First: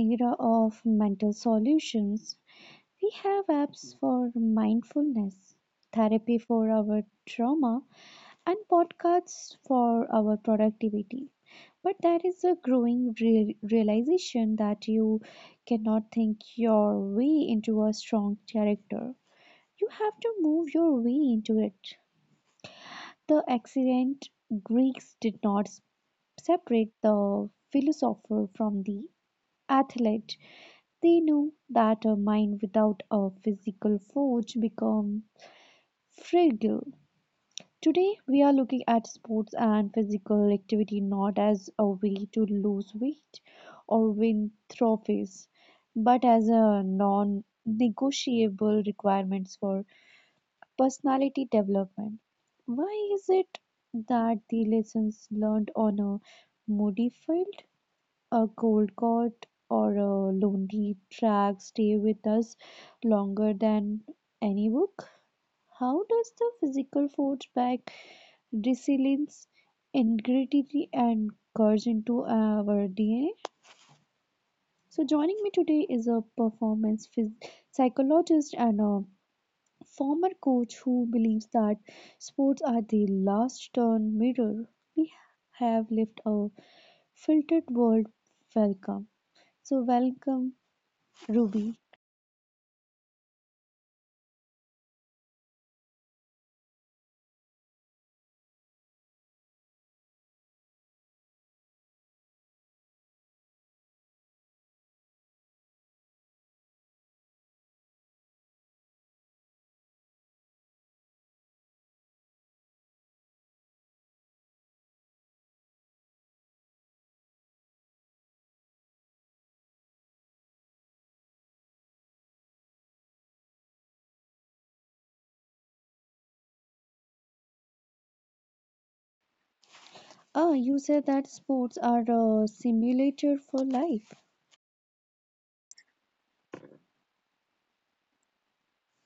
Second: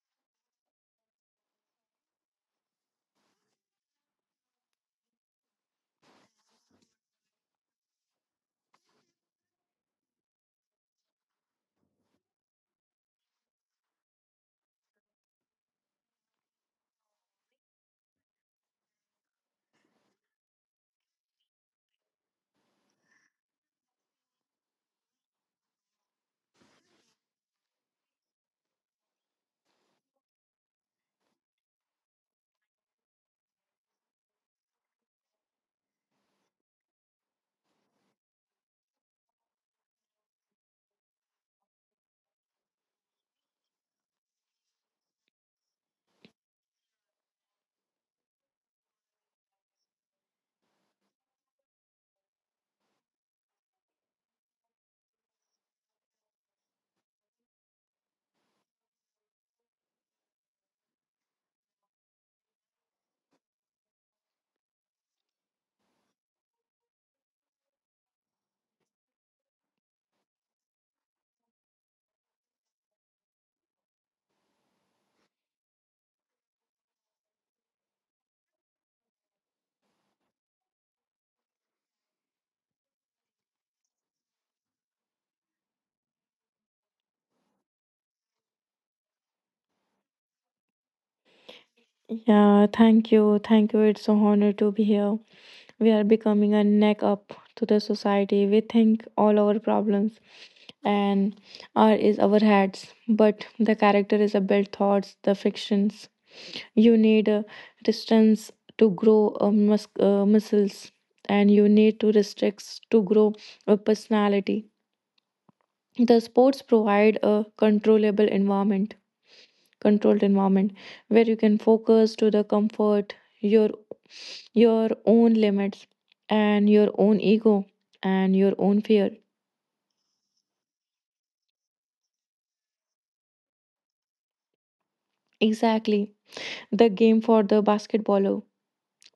era of mental solutions. We have apps for mindfulness, therapy for our trauma, and podcasts for our productivity. But there is a growing realization that you cannot think your way into a strong character. You have to move your way into it. The ancient Greeks did not separate the philosopher from the athlete. They know that a mind without a physical force becomes fragile. Today, we are looking at sports and physical activity not as a way to lose weight or win trophies, but as a non negotiable requirements for personality development. Why is it that the lessons learned on a moody field, a cold cot, or a lonely track stay with us longer than any book? How does the physical force back resilience, integrity, and courage into our DNA? So, joining me today is a performance psychologist and a former coach who believes that sports are the last turn mirror we have left a filtered world. Welcome. So, welcome Ruby. Yeah, thank you. Thank you. It's an honor to be here. We are becoming a neck up to the society. We think all our problems and our is our heads, but the character is a built thoughts, the fictions. You need a distance to grow a muscles, and you need to restricts to grow a personality. The sports provide a controlled environment where you can focus to the comfort your your own limits and your own ego and your own fear. You said that sports are a simulator for life. Exactly. The game for the basketballer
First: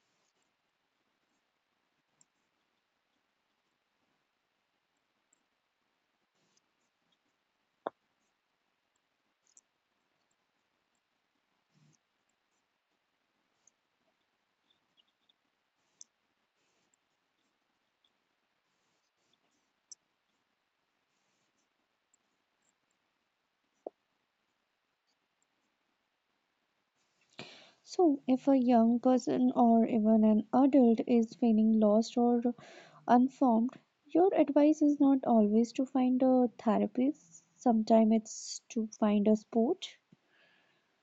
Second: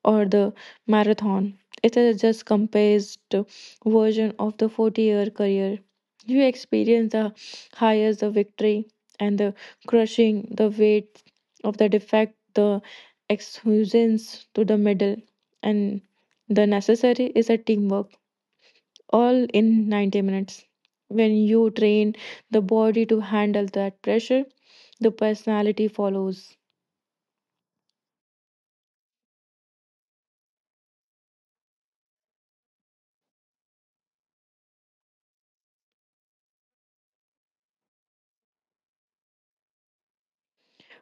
or the marathon. It is just compressed version of the 40-year career. You experience the highs, the victory, and the crushing, the weight of the defect, the exuberance to the middle, and the necessary is a teamwork all in 90 minutes. When you train the body to handle that pressure, the personality follows. So, if a young person or even an adult is feeling lost or unformed, your advice is not always to find a therapist. Sometimes it's to find a sport.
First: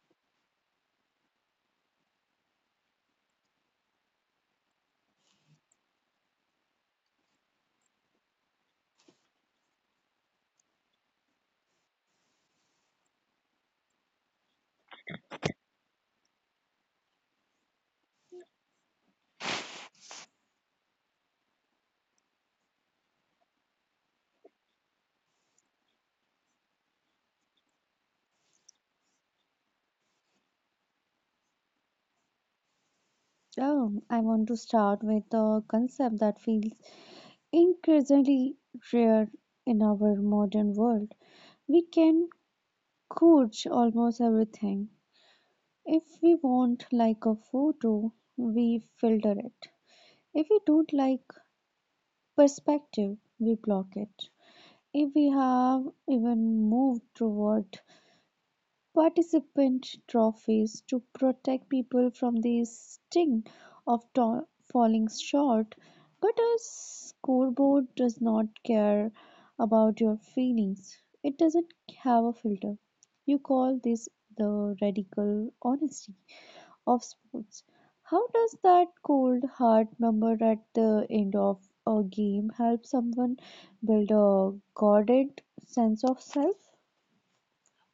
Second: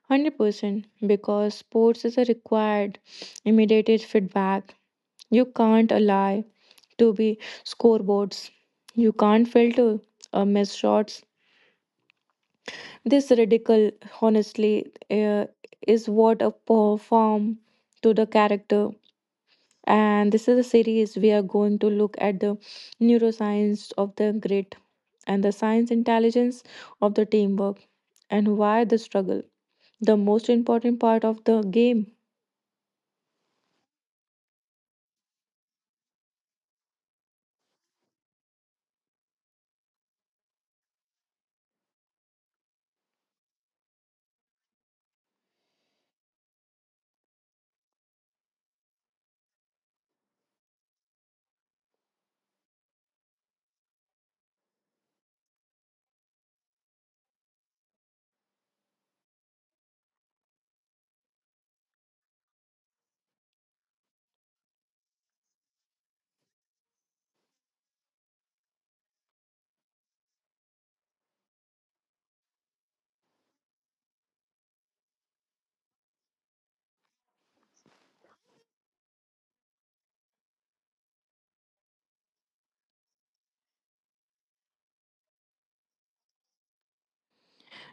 100% because sports is a required immediate feedback. You can't allow to be scoreboards. You can't filter missed shots. This radical, honestly, is what a perform to the character. And this is a series we are going to look at the neuroscience of the great and the science intelligence of the teamwork and why the struggle the most important part of the game. I want to start with a concept that feels increasingly rare in our modern world. We can coach almost everything. If we want like a photo, we filter it. If we don't like perspective, we block it. If we have even moved toward participant trophies to protect people from the sting of falling short, but a scoreboard does not care about your feelings. It doesn't have a filter. You call this the radical honesty of sports. How does that cold hard number at the end of a game help someone build a guarded sense of self?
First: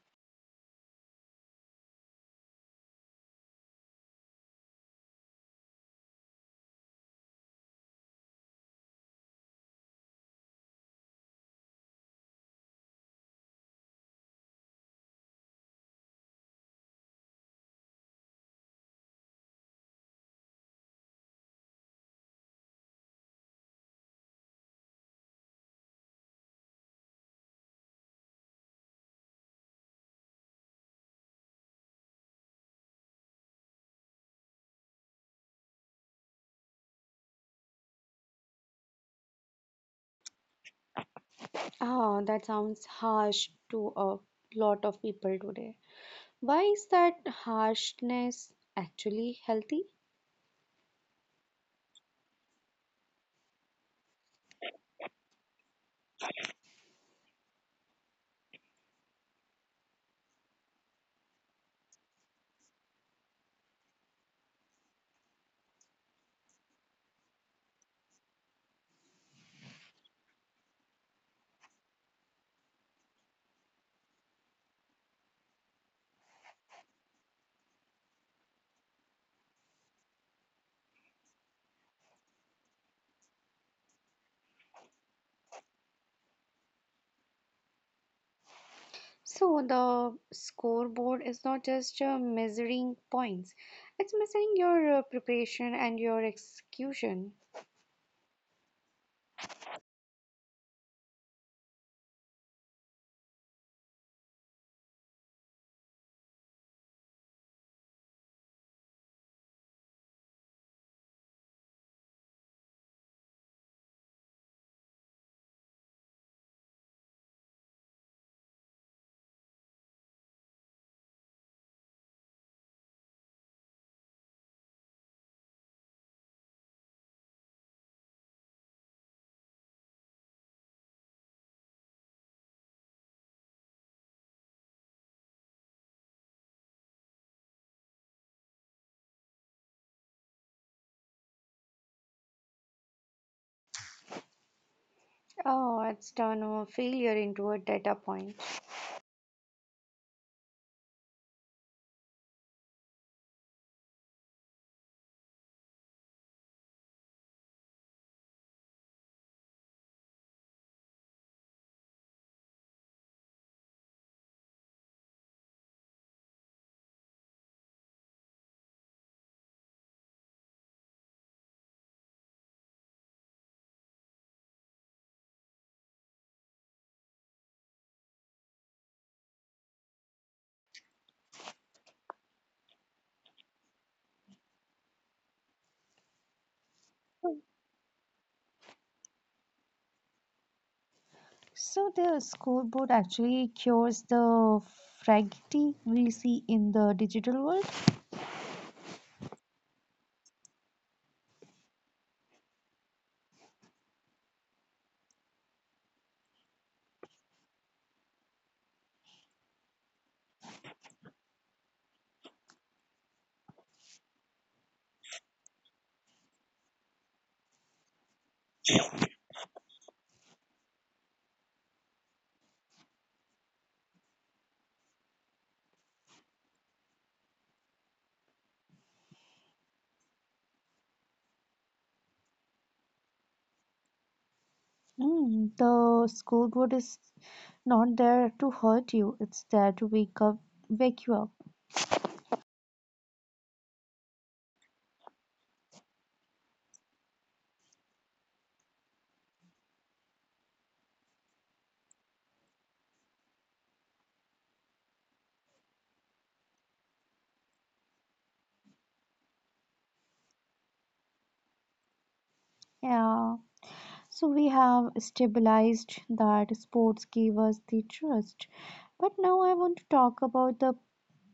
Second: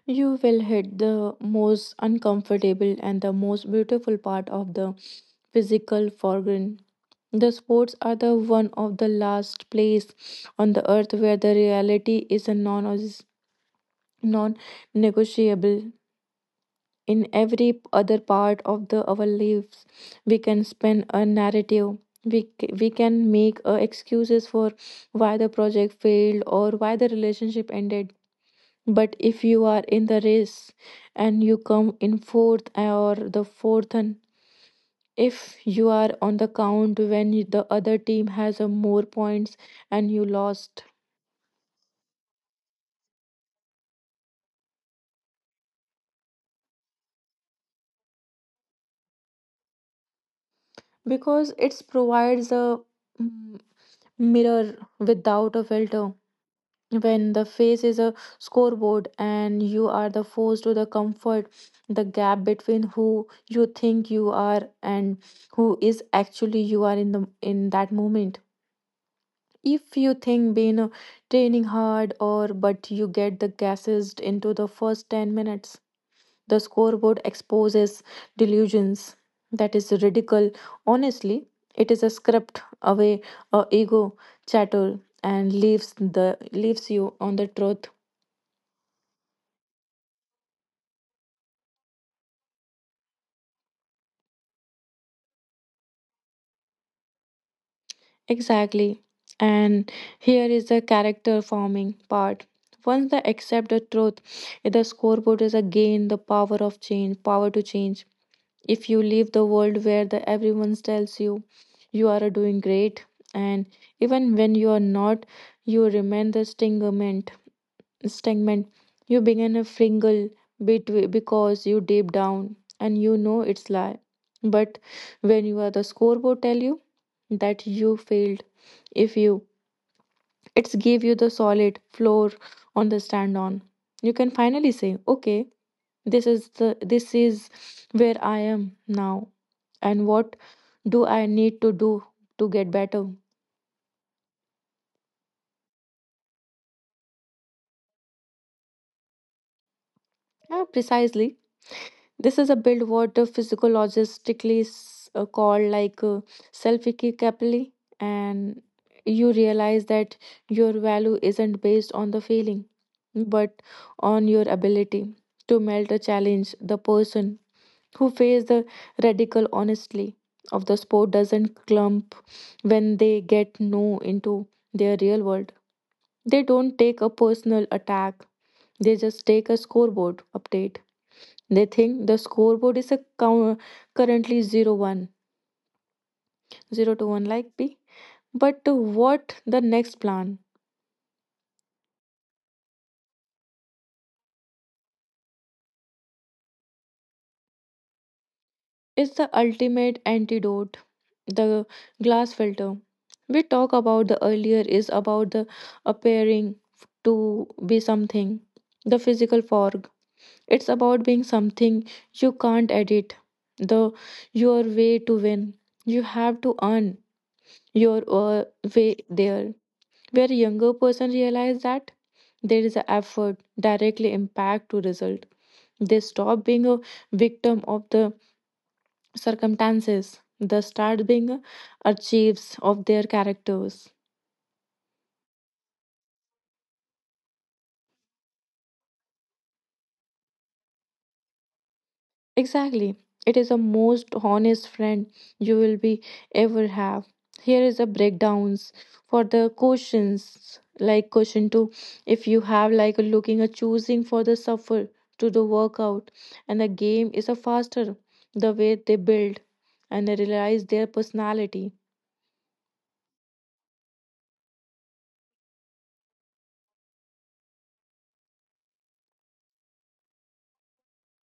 You will hit the most uncomfortable and the most beautiful part of the physical foreground. The sports are the one of the last place on the earth where the reality is a non negotiable in every other part of the our lives. We can spin a narrative. We we can make excuses for why the project failed or why the relationship ended, but if you are in the race and you come in fourth or the fourth, and if you are on the count when you- the other team has a more points and you lost Ah, that sounds harsh to a lot of people today. Why is that harshness actually healthy? because it provides a mm, mirror without a filter. When the face is a scoreboard and you are the force to the comfort, the gap between who you think you are and who is actually you are in the in that moment. If you think being training hard, or but you get the gases into the first 10 minutes, the scoreboard exposes delusions. That is radical honestly. It is a script away a ego chatter and leaves the leaves you on the truth. So, the scoreboard is not just measuring points, it's measuring your preparation and your execution. Exactly. And here is the character forming part. Once they accept the truth, the scoreboard is again the power to change. If you leave the world where the everyone tells you you are doing great, and even when you are not, you remain the stingerment stagnant. You begin a fringle between because you deep down and you know it's lie. But when you are the scoreboard tell you that you failed, if you it's give you the solid floor on the stand on. You can finally say, okay, this is where I am now and what do I need to do to get better? Oh, it's turned a failure into a data point. Yeah, precisely. This is a build what physiologically called like self-capability, and you realize that your value isn't based on the feeling, but on your ability to melt a challenge. The person who faces the radical honestly of the sport doesn't clump when they get no into their real world. They don't take a personal attack. They just take a scoreboard update. They think the scoreboard is a count, currently 0 one, zero to 1 like B. But what the next plan? So the scoreboard actually cures the fragility we see in the digital world. Is the ultimate antidote, the glass filter. We talk about the earlier is about the appearing to be something, the physical fog. It's about being something you can't edit, the your way to win. You have to earn your way there where a younger person realize that there is an effort directly impact to result. They stop being a victim of the circumstances. They start being a achieves of their characters. Mm, the scoreboard is not there to hurt you; it's there to wake you up. Exactly. It is the most honest friend you will be ever have. Here is a breakdowns for the questions like question two. If you have like a looking a choosing for the suffer to the workout and the game is a faster, the way they build and they realize their personality. Yeah. So we have stabilized that sports gave us the trust, but now I want to talk about the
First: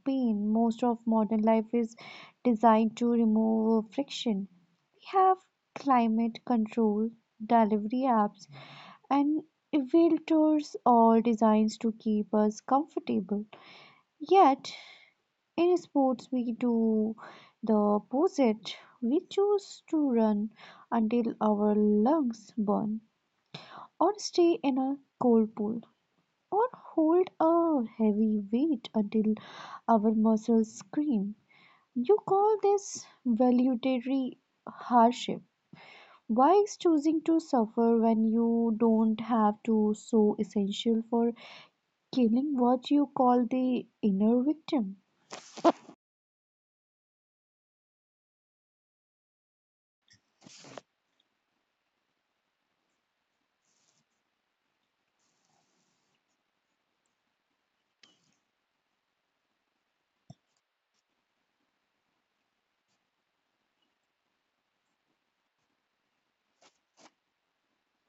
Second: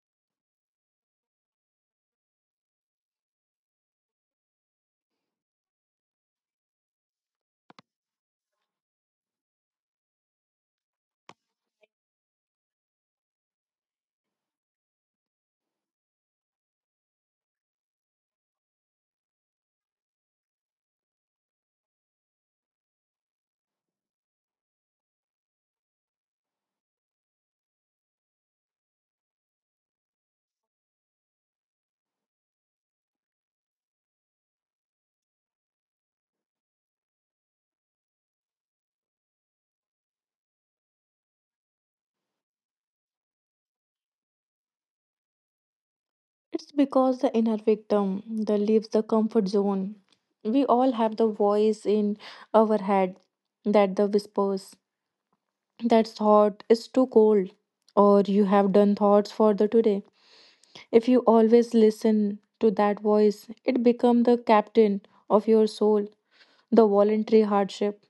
pain. Most of modern life is designed to remove friction. We have climate control, delivery apps, and Veltors all designed to keep us comfortable. Yet, in sports, we do the opposite. We choose to run until our lungs burn, or stay in a cold pool, or hold a heavy weight until our muscles scream. You call this voluntary hardship. Why is choosing to suffer when you don't have to so essential for killing what you call the inner victim? It's because the inner victim that leaves the comfort zone. We all have the voice in our head that the whispers that thought is too cold or you have done thoughts for the today. If you always listen to that voice, it become the captain of your soul. The voluntary hardship,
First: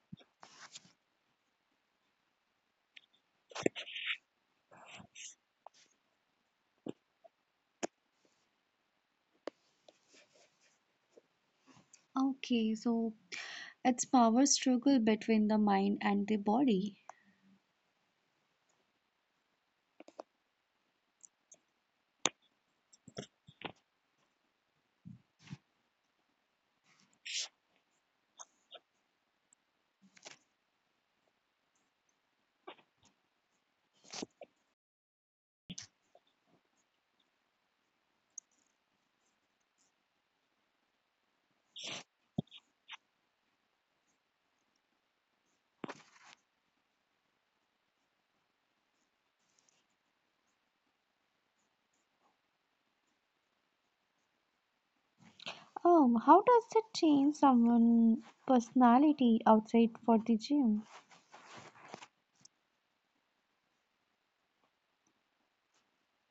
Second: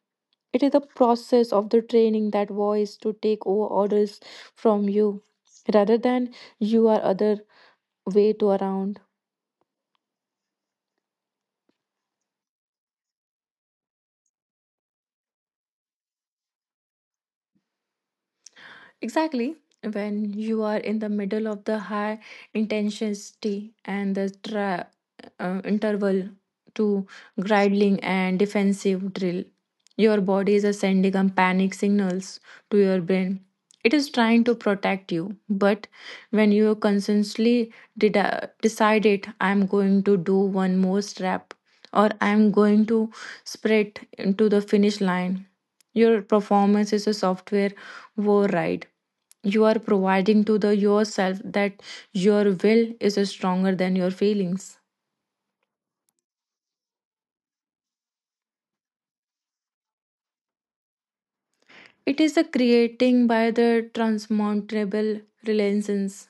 it is the process of the training that voice to take over orders from you rather than you are other way to around. Okay, so it's power struggle between the mind and the body. Exactly. When you are in the middle of the high intensity and the interval to gridling and defensive drill, your body is sending a panic signals to your brain. It is trying to protect you, but when you consciously decided, I'm going to do one more strap, or I'm going to sprint into the finish line, your performance is a software war ride. You are providing to the yourself that your will is stronger than your feelings. How does it change someone's personality outside for the gym? It is a creating by the transmountable relations.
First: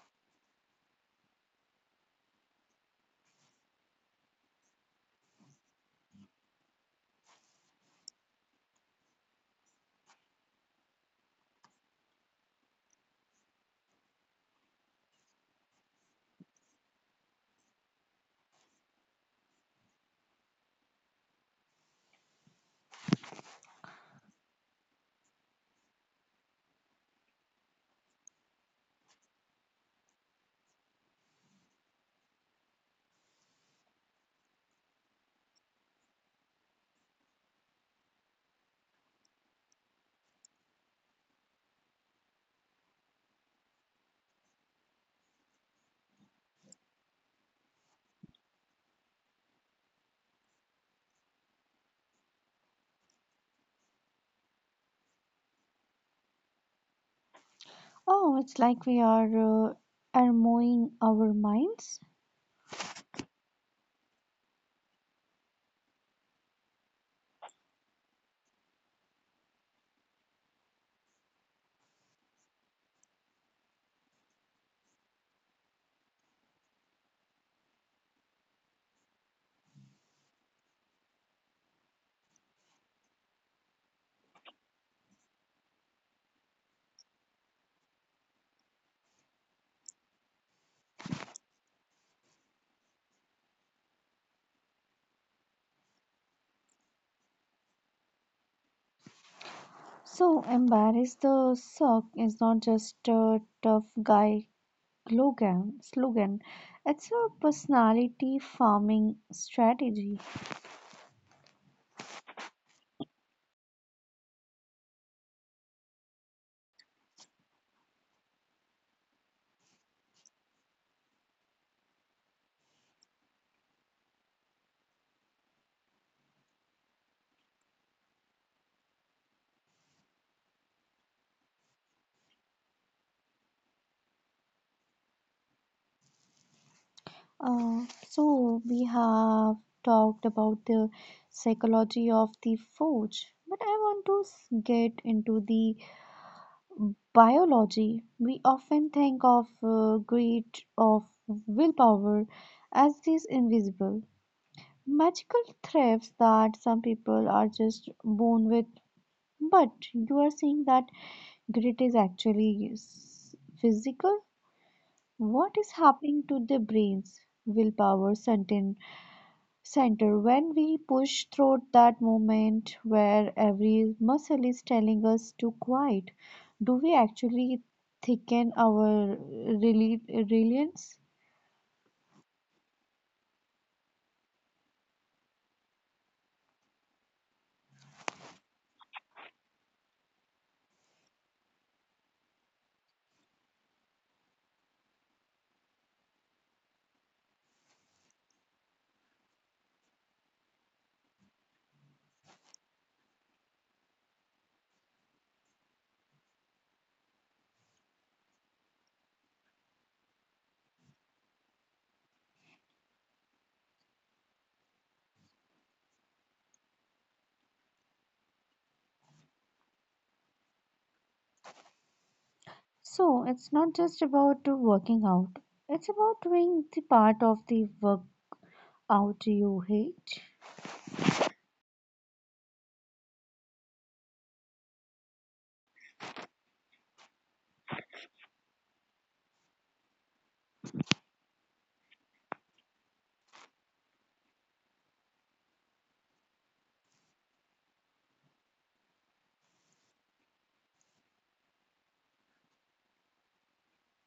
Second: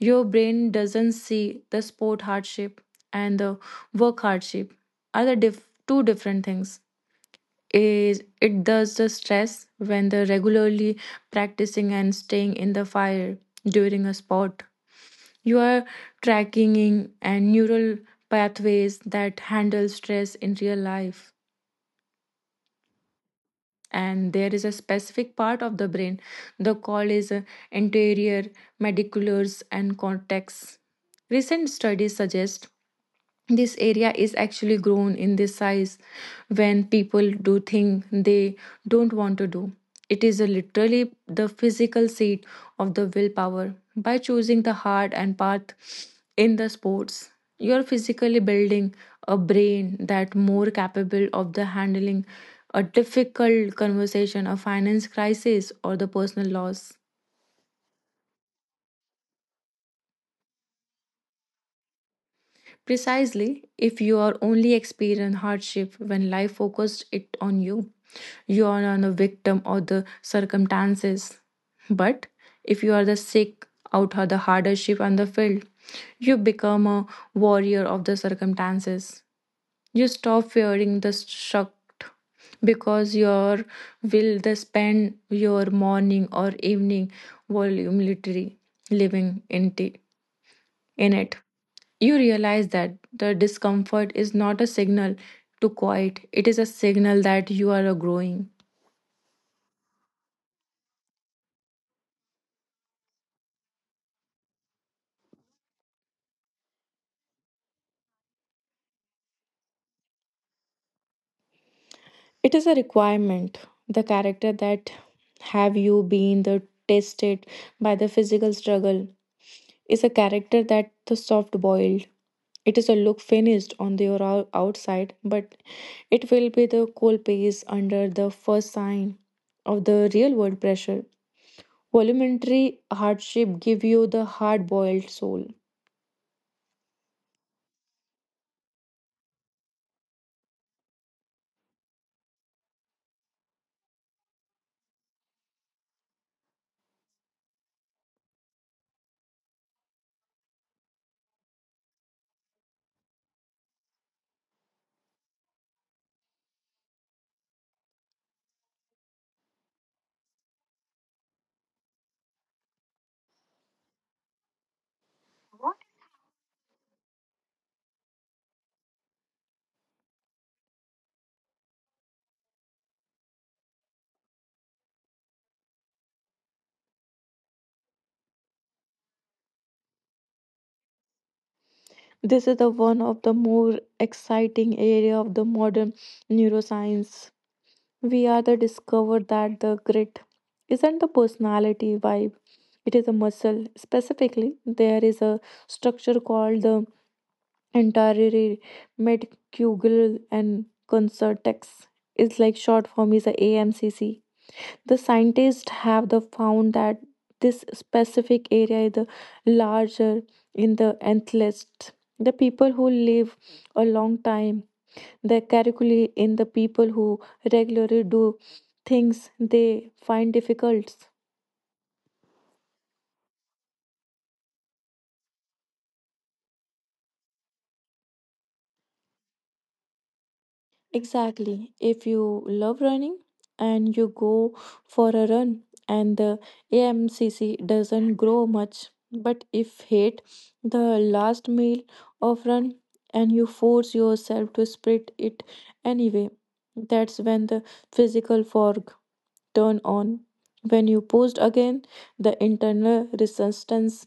Your brain doesn't see the sport hardship and the work hardship are the two different things. Is it does the stress when the regularly practicing and staying in the fire during a sport. You are tracking and neural pathways that handle stress in real life. And there is a specific part of the brain. The call is anterior, mediculars, and cortex. Recent studies suggest this area is actually grown in this size when people do things they don't want to do. It is a literally the physical seat of the willpower by choosing the heart and path in the sports. You are physically building a brain that more capable of the handling a difficult conversation, a finance crisis, or the personal loss. Oh, it's like we are armoring our minds. Precisely, if you are only experience hardship when life focused it on you, you are not a victim of the circumstances. But if you are the sick out of the hardship and the field, you become a warrior of the circumstances. You stop fearing the shock because your will they spend your morning or evening voluntarily living in it. You realize that the discomfort is not a signal to quit, it is a signal that you are a growing. So, embarrass the suck is not just a tough guy slogan. It's a personality farming strategy. It is a requirement. The character that have you been the tested by the physical struggle is a character that the soft boiled. It is a look finished on the outside, but it will be the cold paste under the first sign of the real world pressure. Voluntary hardship give you the hard-boiled soul. So we have talked about the psychology of the forge, but I want to get into the biology. We often think of greed of willpower as these invisible magical threats that some people are just born with, but you are saying that grit is actually physical. What is happening to the brains? Willpower, certain center, when we push through that moment where every muscle is telling us to quiet, do we actually thicken our resilience? This is the one of the more exciting area of the modern neuroscience. We are the discover that the grit isn't the personality vibe. It is a muscle. Specifically, there is a structure called the anterior metacugal and concertex. It's like short form is a AMCC. The scientists have the found that this specific area is the larger in the athletes. The people who live a long time, they calculate in the people who regularly do things they find difficult. So it's not just about working out, it's about doing the part of the workout you hate. Exactly. If you love running and you go for a run and the AMCC doesn't grow much, but if hate the last mile of run and you force yourself to sprint it anyway, that's when the physical fog turn on. When you post again, the internal resistance,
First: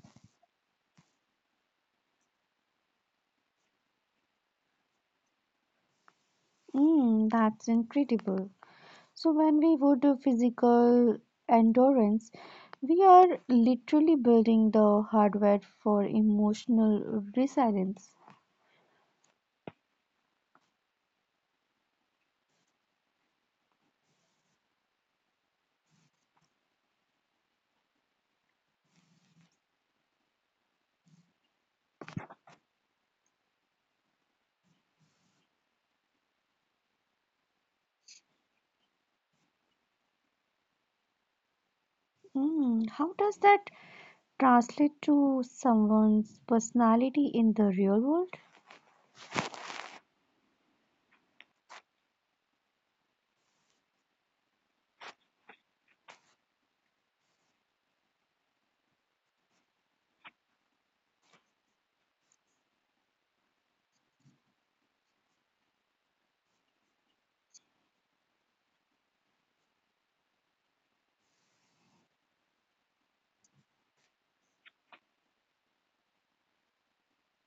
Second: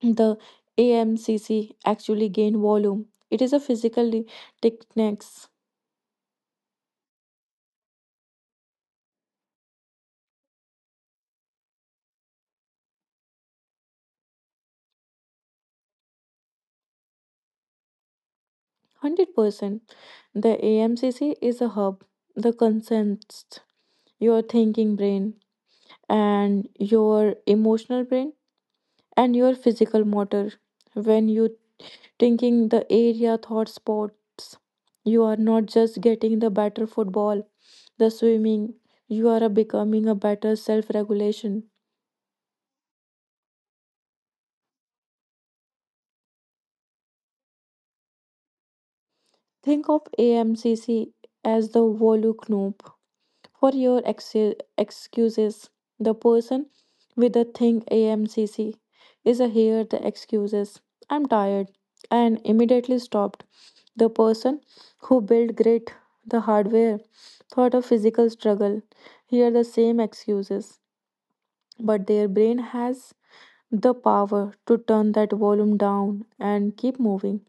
the AMCC actually gain volume. It is a physical technique. Mm, that's incredible. So, when we would do physical endurance, we are literally building the hardware for emotional resilience. 100%. The AMCC is a hub, the consents, your thinking brain, and your emotional brain, and your physical motor. When you thinking the area thought spots, you are not just getting the better football, the swimming, you are becoming a better self regulation. Hmm. How does that translate to someone's personality in the real world? Think of AMCC as the Volu Knoop. For your excuses, the person with the thing AMCC is a here the excuses. I'm tired and immediately stopped. The person who built great the hardware thought of physical struggle. Here the same excuses, but their brain has the power to turn that volume down and keep moving.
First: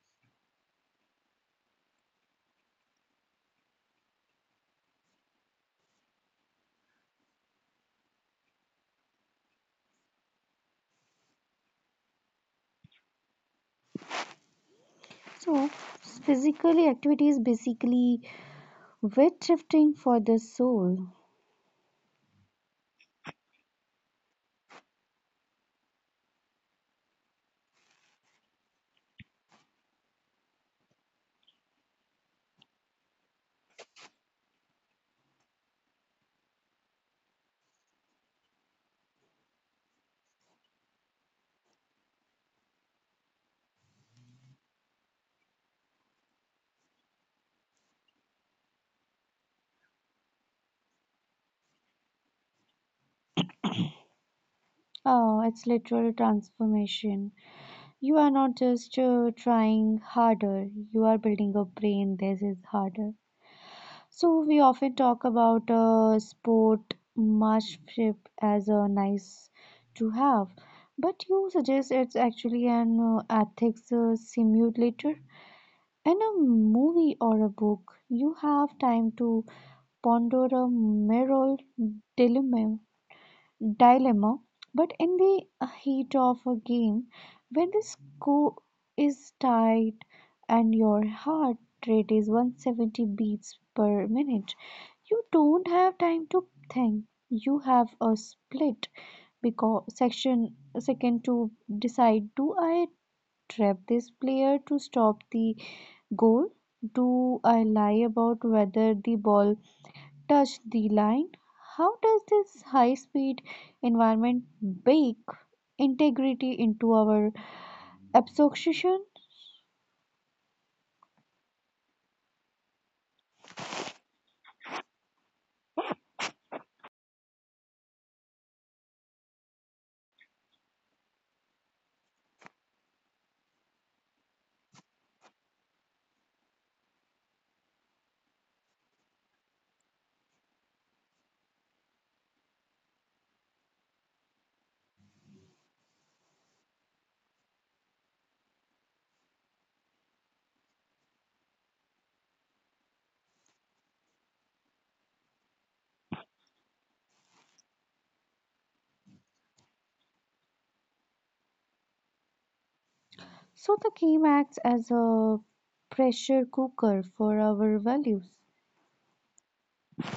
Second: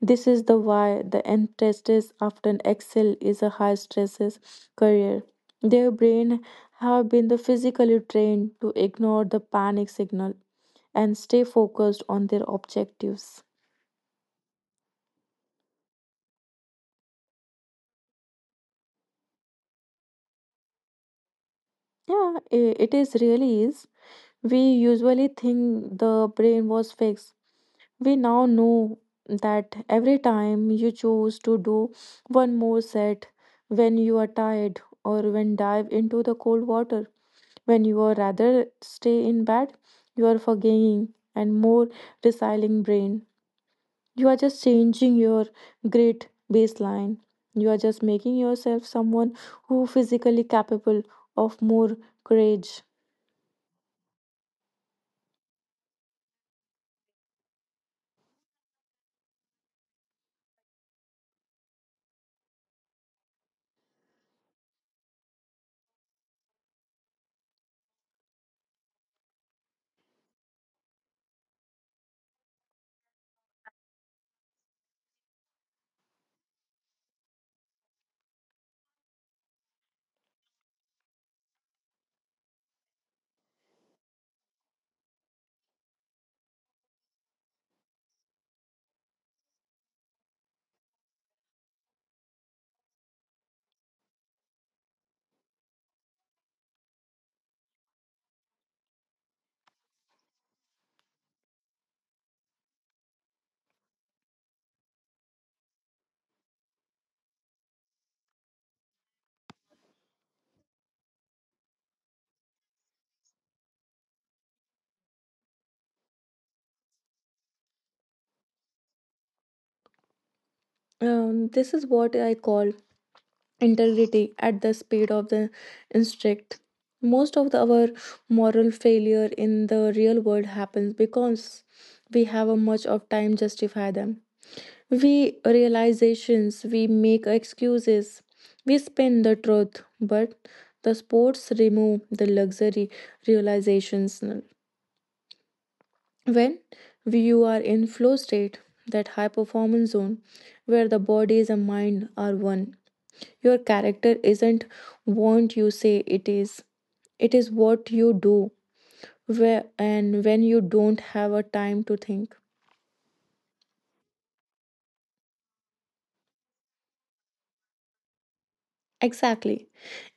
This is the why the apprentices often excel is a high stresses career. Their brain have been the physically trained to ignore the panic signal and stay focused on their objectives. So, physically activity is basically weight shifting for the soul. Yeah, it is really is. We usually think the brain was fixed. We now know that every time you choose to do one more set when you are tired or when dive into the cold water, when you are rather stay in bed, you are forgiving and more resilient brain. You are just changing your great baseline. You are just making yourself someone who physically capable of more courage. Oh, it's literal transformation. You are not just trying harder, you are building a brain that is harder. So we often talk about sport marship as a nice to have, but you suggest it's actually an ethics simulator. In a movie or a book, you have time to ponder a moral dilemma, dilemma. But in the heat of a game, when the score is tight and your heart rate is 170 beats per minute, you don't have time to think. You have a split because section second to decide, do I trap this player to stop the goal? Do I lie about whether the ball touched the line? How does this high speed environment bake integrity into our absorption? This is what I call integrity at the speed of the instinct. Most of our moral failure in the real world happens because we have a much of time justify them. We realizations, we make excuses, we spin the truth, but the sports remove the luxury realizations. When you are in flow state, that high performance zone where the bodies and mind are one, your character isn't what you say it is what you do where, and when you don't have a time to think. So the game acts as a pressure cooker for our values. Exactly.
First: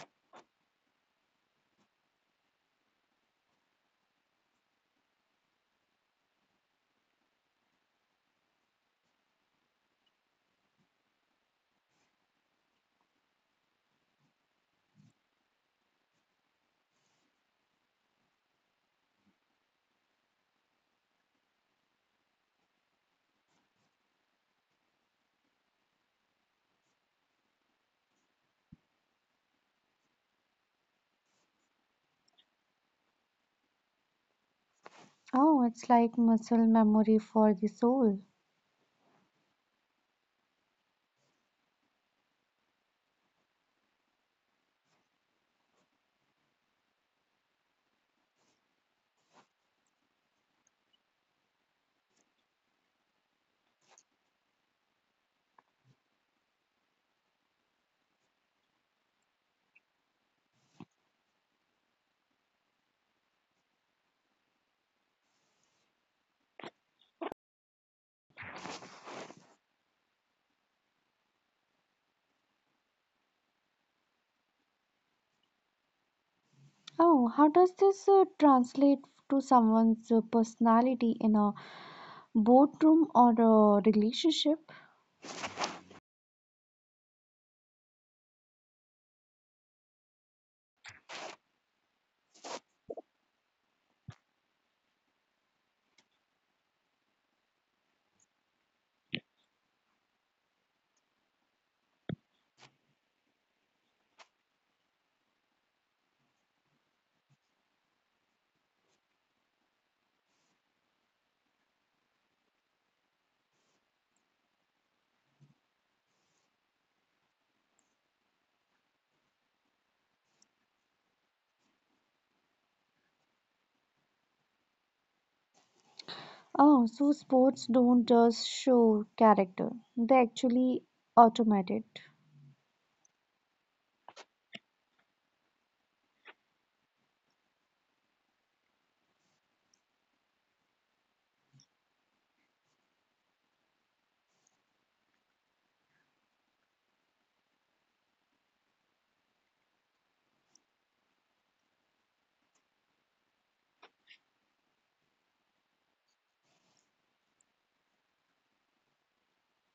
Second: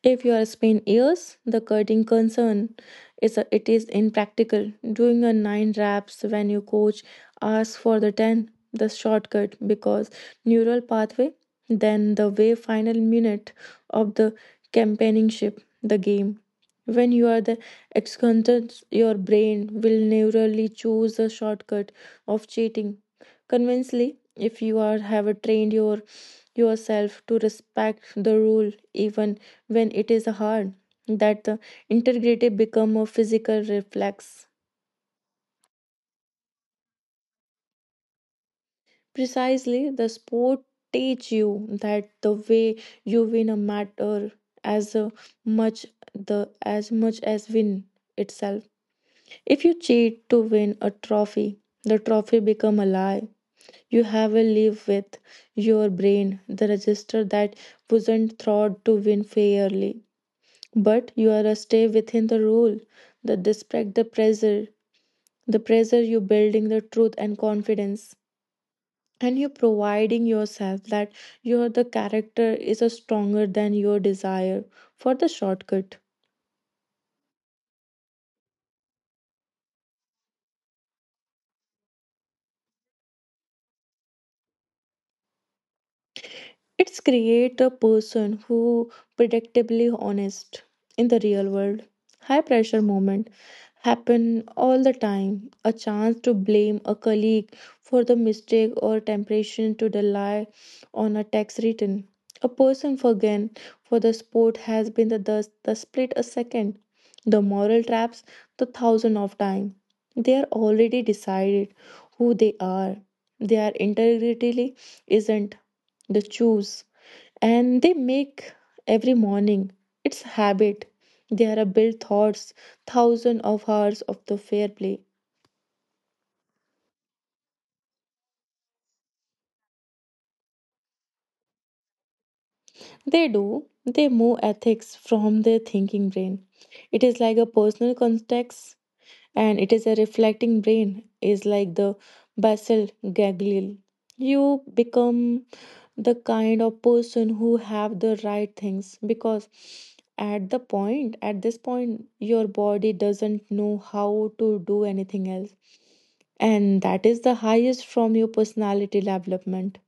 If you are Spain ears, the cutting concern is a, it is impractical. Doing a nine reps when your coach asks for the ten, the shortcut because neural pathway, then the way final minute of the campaigning the game. When you are the excontent, your brain will neurally choose the shortcut of cheating. Convincingly if you are have trained your yourself to respect the rule even when it is hard that the integrity become a physical reflex. Oh, it's like muscle memory for the soul. Precisely the sport teach you that the way you win a matter as much the as much as win itself. If you cheat to win a trophy the trophy become a lie. You have a live with your brain, the register that wasn't thought to win fairly. But you are a stay within the rule, the despite the pressure you building the truth and confidence. And you providing yourself that your the character is a stronger than your desire for the shortcut. Oh, how does this translate to someone's personality in a boardroom or a relationship? It's create a person who predictably honest in the real world. High pressure moment happen all the time. A chance to blame a colleague for the mistake or temptation to rely on a text written. A person forgotten for the sport has been the split a second. The moral traps the thousand of time. They are already decided who they are. Their integrity isn't the choose and they make every morning. It's habit. There are built thoughts, thousands of hours of the fair play. Oh, so sports don't just show character, they actually automate it. They do. They move ethics from their thinking brain. It is like a personal context and it is a reflecting brain is like the basal ganglia. You become the kind of person who have the right things because at the point at this point your body doesn't know how to do anything else, and that is the highest from your personality development.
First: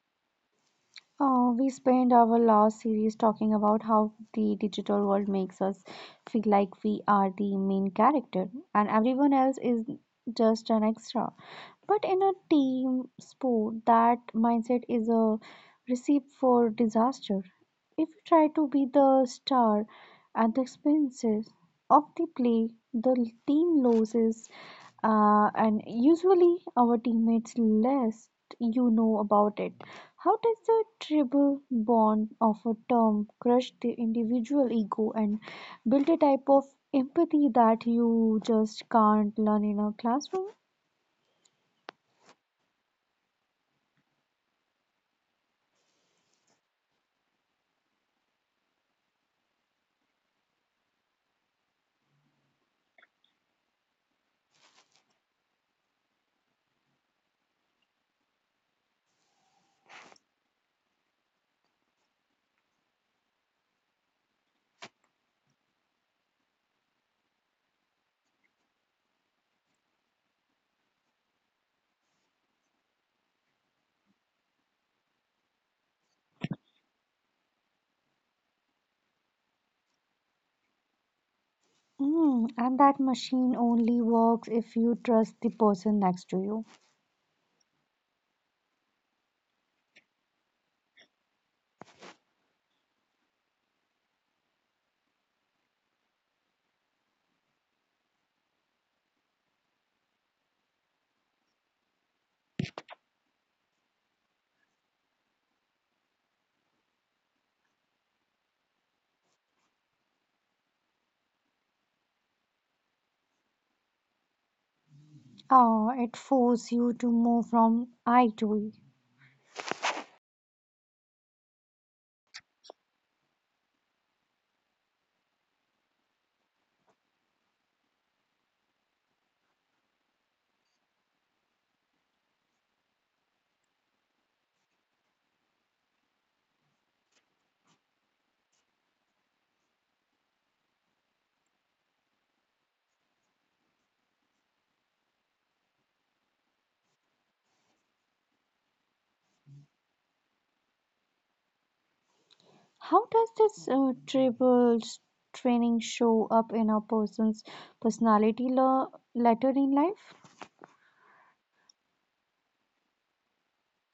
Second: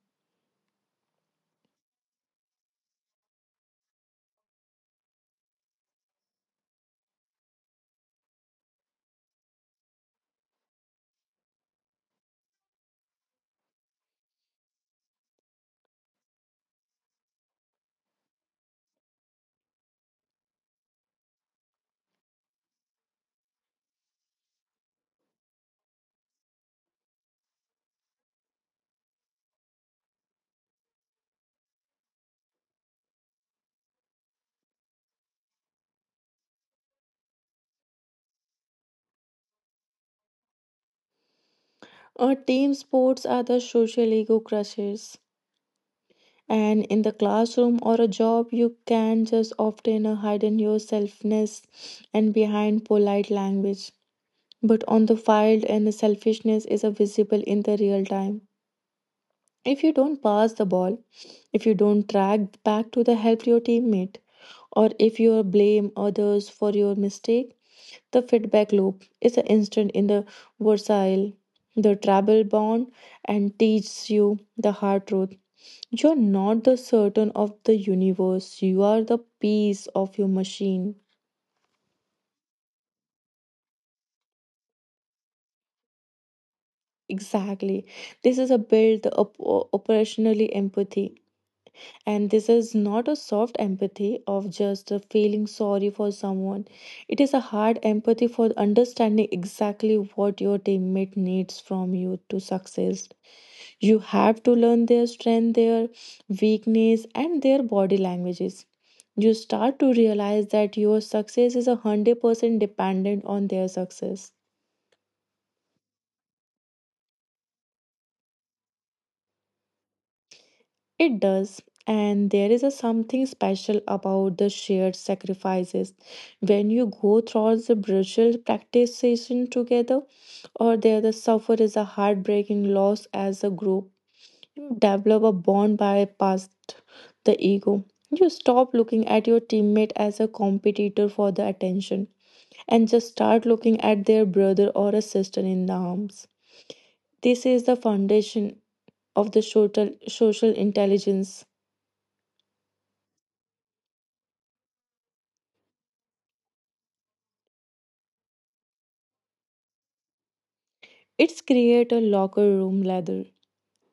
We spent our last series talking about how the digital world makes us feel like we are the main character and everyone else is just an extra. But in a team sport, that mindset is a recipe for disaster. If you try to be the star at the expenses of the play, the team loses, and usually our teammates less you know about it. How does the tribal bond of a term crush the individual ego and build a type of empathy that you just can't learn in a classroom? Team sports are the social ego crushes, and in the classroom or a job you can just often hide in your selfness and behind polite language, but on the field, and the selfishness is visible in the real time. If you don't pass the ball, if you don't track back to the help your teammate, or if you blame others for your mistake, the feedback loop is an instant in the versatile, the travel bond, and teaches you the hard truth. You're not the certain of the universe, you are the piece of your machine. Mm, and that machine only works if you trust the person next to you. Exactly. This is a build up operationally empathy. And this is not a soft empathy of just feeling sorry for someone. It is a hard empathy for understanding exactly what your teammate needs from you to succeed. You have to learn their strength, their weakness, and their body languages. You start to realize that your success is 100% dependent on their success. Oh, it forces you to move from I to we. It does, and there is a something special about the shared sacrifices. When you go through the brutal practice session together, or there the suffer is a heartbreaking loss as a group, you develop a bond by past the ego. You stop looking at your teammate as a competitor for the attention and just start looking at their brother or a sister in the arms. This is the foundation of the social intelligence. How does this tribals training show up in a person's personality later in life? It's create a locker room ladder.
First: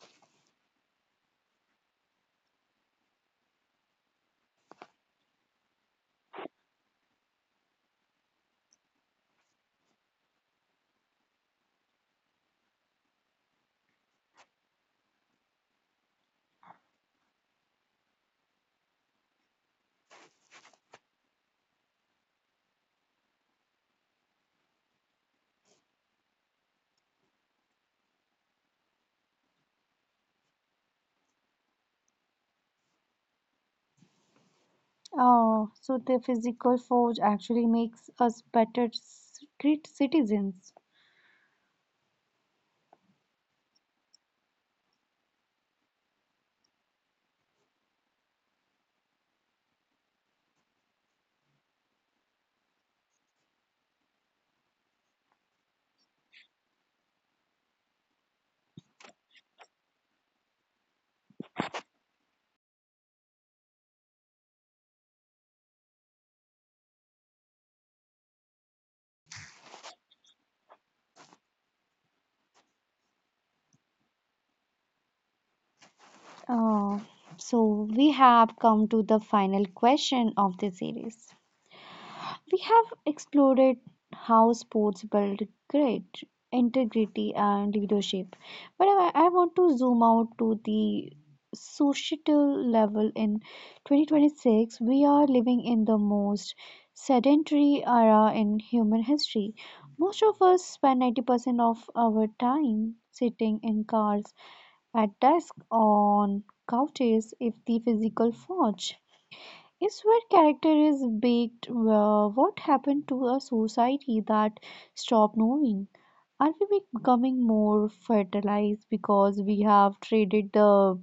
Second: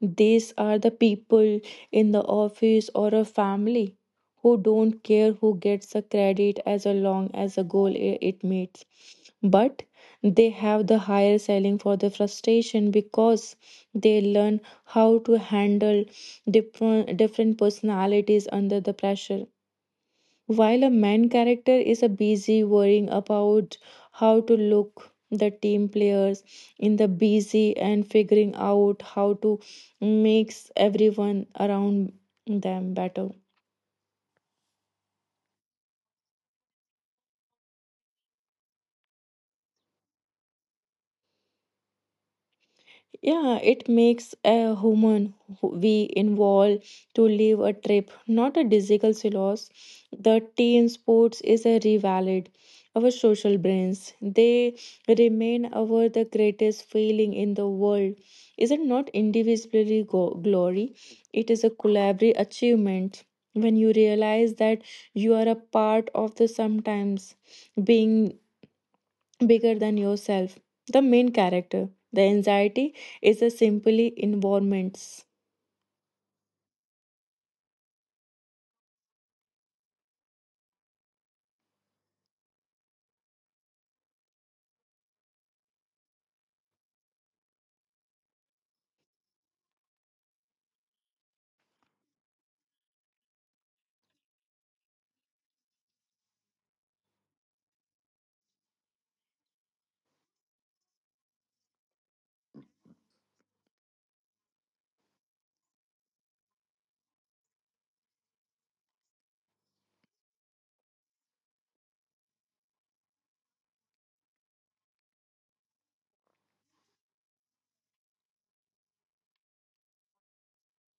These are the people in the office or a family who don't care who gets the credit as long as the goal it meets. But they have the higher ceiling for the frustration because they learn how to handle different personalities under the pressure, while a main character is a busy worrying about how to look, the team players in the busy and figuring out how to makes everyone around them better. Oh, so the physical force actually makes us better great citizens. Yeah, it makes a human who we involve to live a trip, not a digital silos. The team sports is a revalid. Our social brains, they remain our the greatest feeling in the world. Is it not individually glory? It is a collaborative achievement. When you realize that you are a part of the sometimes being bigger than yourself. The main character. The anxiety is a simply environment. Oh, so we have come to the final question of the series. We have explored how sports build great integrity and leadership, but I want to zoom out to the societal level in 2026. We are living in the most sedentary era in human history. Most of us spend 90% of our time sitting in cars, at desks, on couches, if the physical forge is where character is baked. Well, what happened to a society that stopped knowing? Are we becoming more fertilized because we have traded the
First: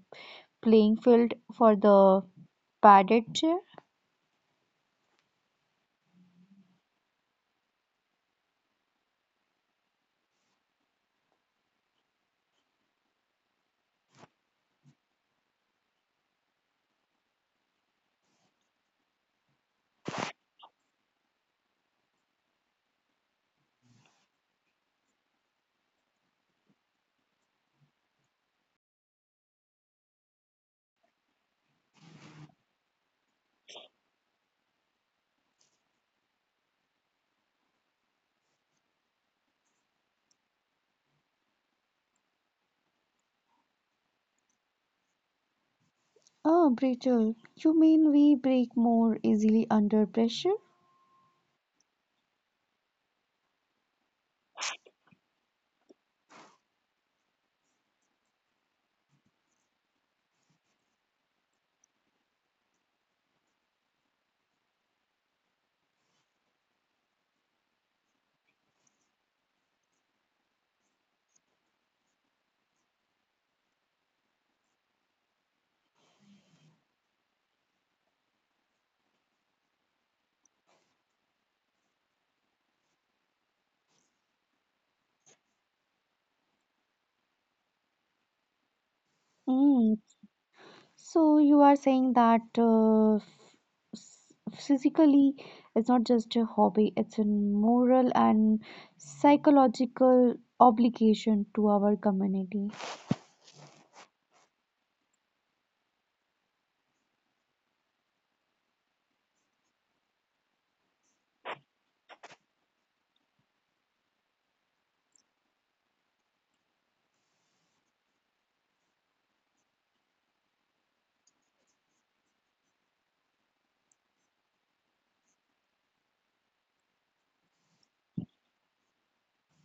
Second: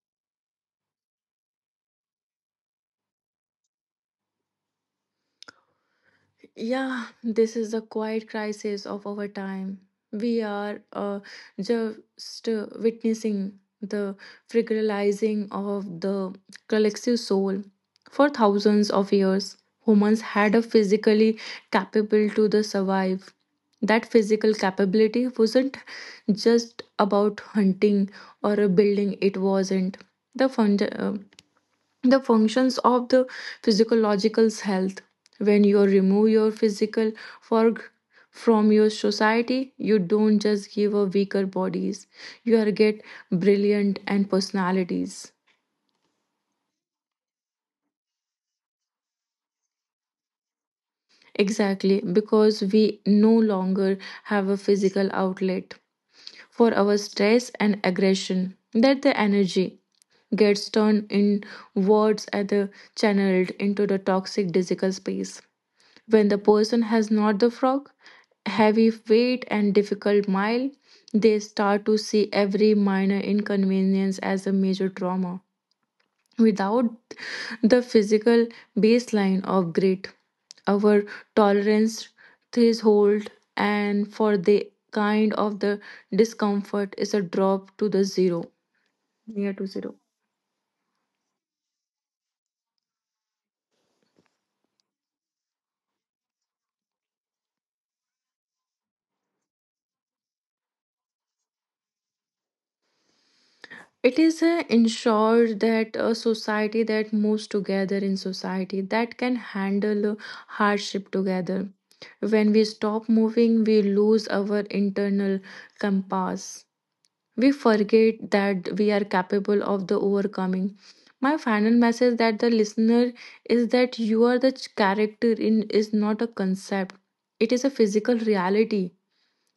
playing field for the padded chair? Yeah, this is the quiet crisis of our time. We are just witnessing the fragilizing of the collective soul. For thousands of years, humans had a physically capable to the survive. That physical capability wasn't just about hunting or building. It wasn't the fund. The functions of the physiological's health. When you remove your physical fog from your society you don't just give a weaker bodies, you are get brilliant and personalities. Ah, brittle. You mean we break more easily under pressure? Exactly, because we no longer have a physical outlet for our stress and aggression that the energy gets turned in words and the channeled into the toxic digital space. When the person has not the frock, heavy weight, and difficult mile, they start to see every minor inconvenience as a major trauma. Without the physical baseline of grit, our tolerance threshold and for the kind of the discomfort is a drop to the zero, near to Mm, zero. so you are saying that physically it's not just a hobby, it's a moral and psychological obligation to our community. It is ensure that a society that moves together in society that can handle hardship together. When we stop moving, we lose our internal compass. We forget that we are capable of the overcoming. My final message that the listener is that you are the character in is not a concept. It is a physical reality.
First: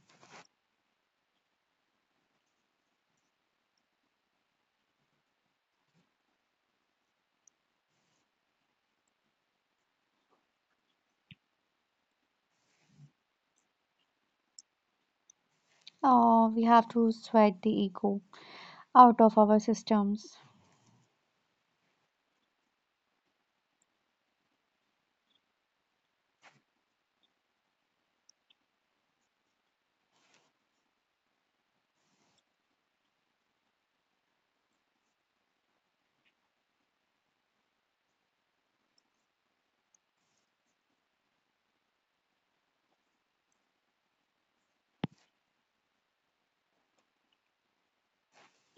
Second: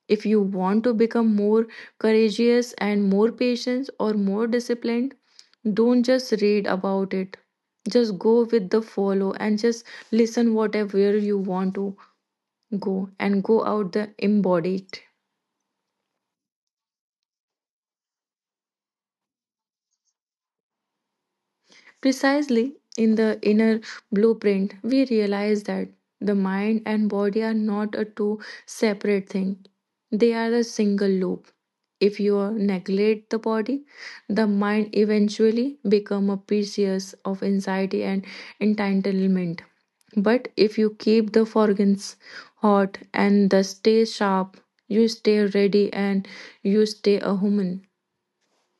If you want to become more courageous and more patient or more disciplined, don't just read about it. Just go with the follow and just listen whatever you want to go and go out the it. We have to sweat the ego out of our systems. Precisely in the inner blueprint, we realize that the mind and body are not a two separate thing. They are a single loop. If you neglect the body, the mind eventually become a pieces of anxiety and entitlement. But if you keep the organs hot and the stay sharp, you stay ready and you stay a human.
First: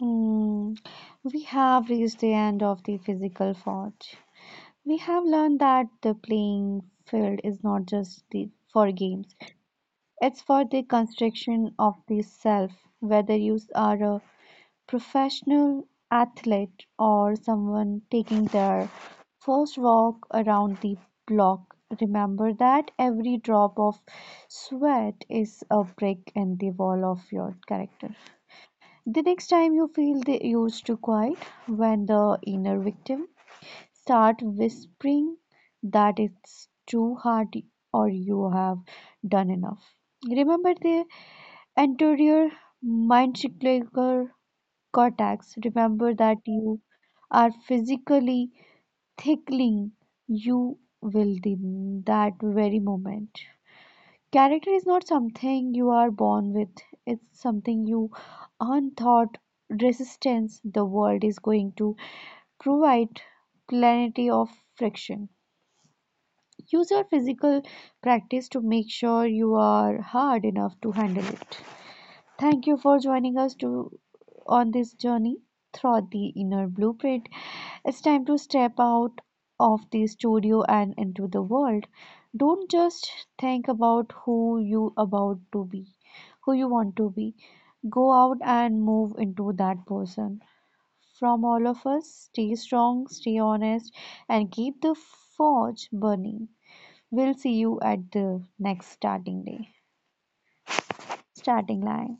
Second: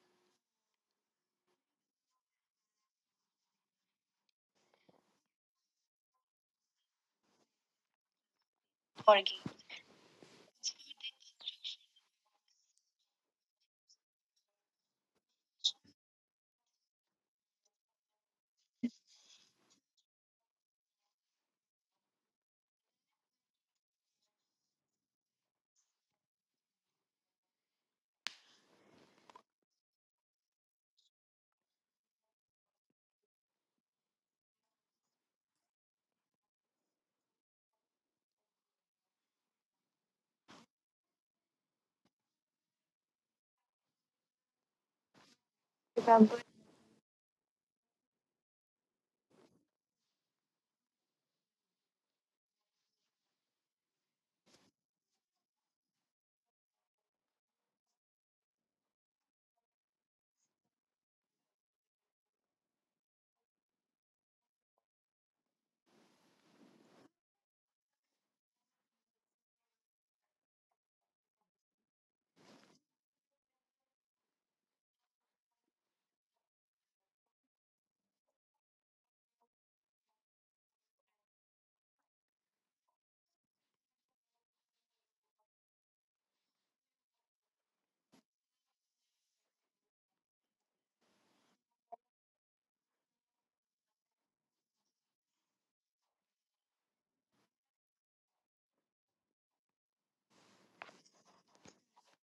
Mm, we have reached the end of the physical forge. We have learned that the playing field is not just the, for games, it's for the construction of the self. Whether you are a professional athlete or someone taking their first walk around the block, remember that every drop of sweat is a brick in the wall of your character. The next time you feel the urge to quiet, when the inner victim start whispering that it's too hard or you have done enough, remember the anterior mind cyclical Cortex, remember that you are physically tickling you will in that very moment. Character is not something you are born with, it's something you unthought resistance the world is going to provide plenty of friction. Use your physical practice to make sure you are hard enough to handle it. Thank you for joining us to on this journey through the inner blueprint. It's time to step out of the studio and into the world. Don't just think about who you about to be, who you want to be. Go out and move into that person. From all of us, stay strong, stay honest, and keep the forge burning. We'll see you at the next starting line.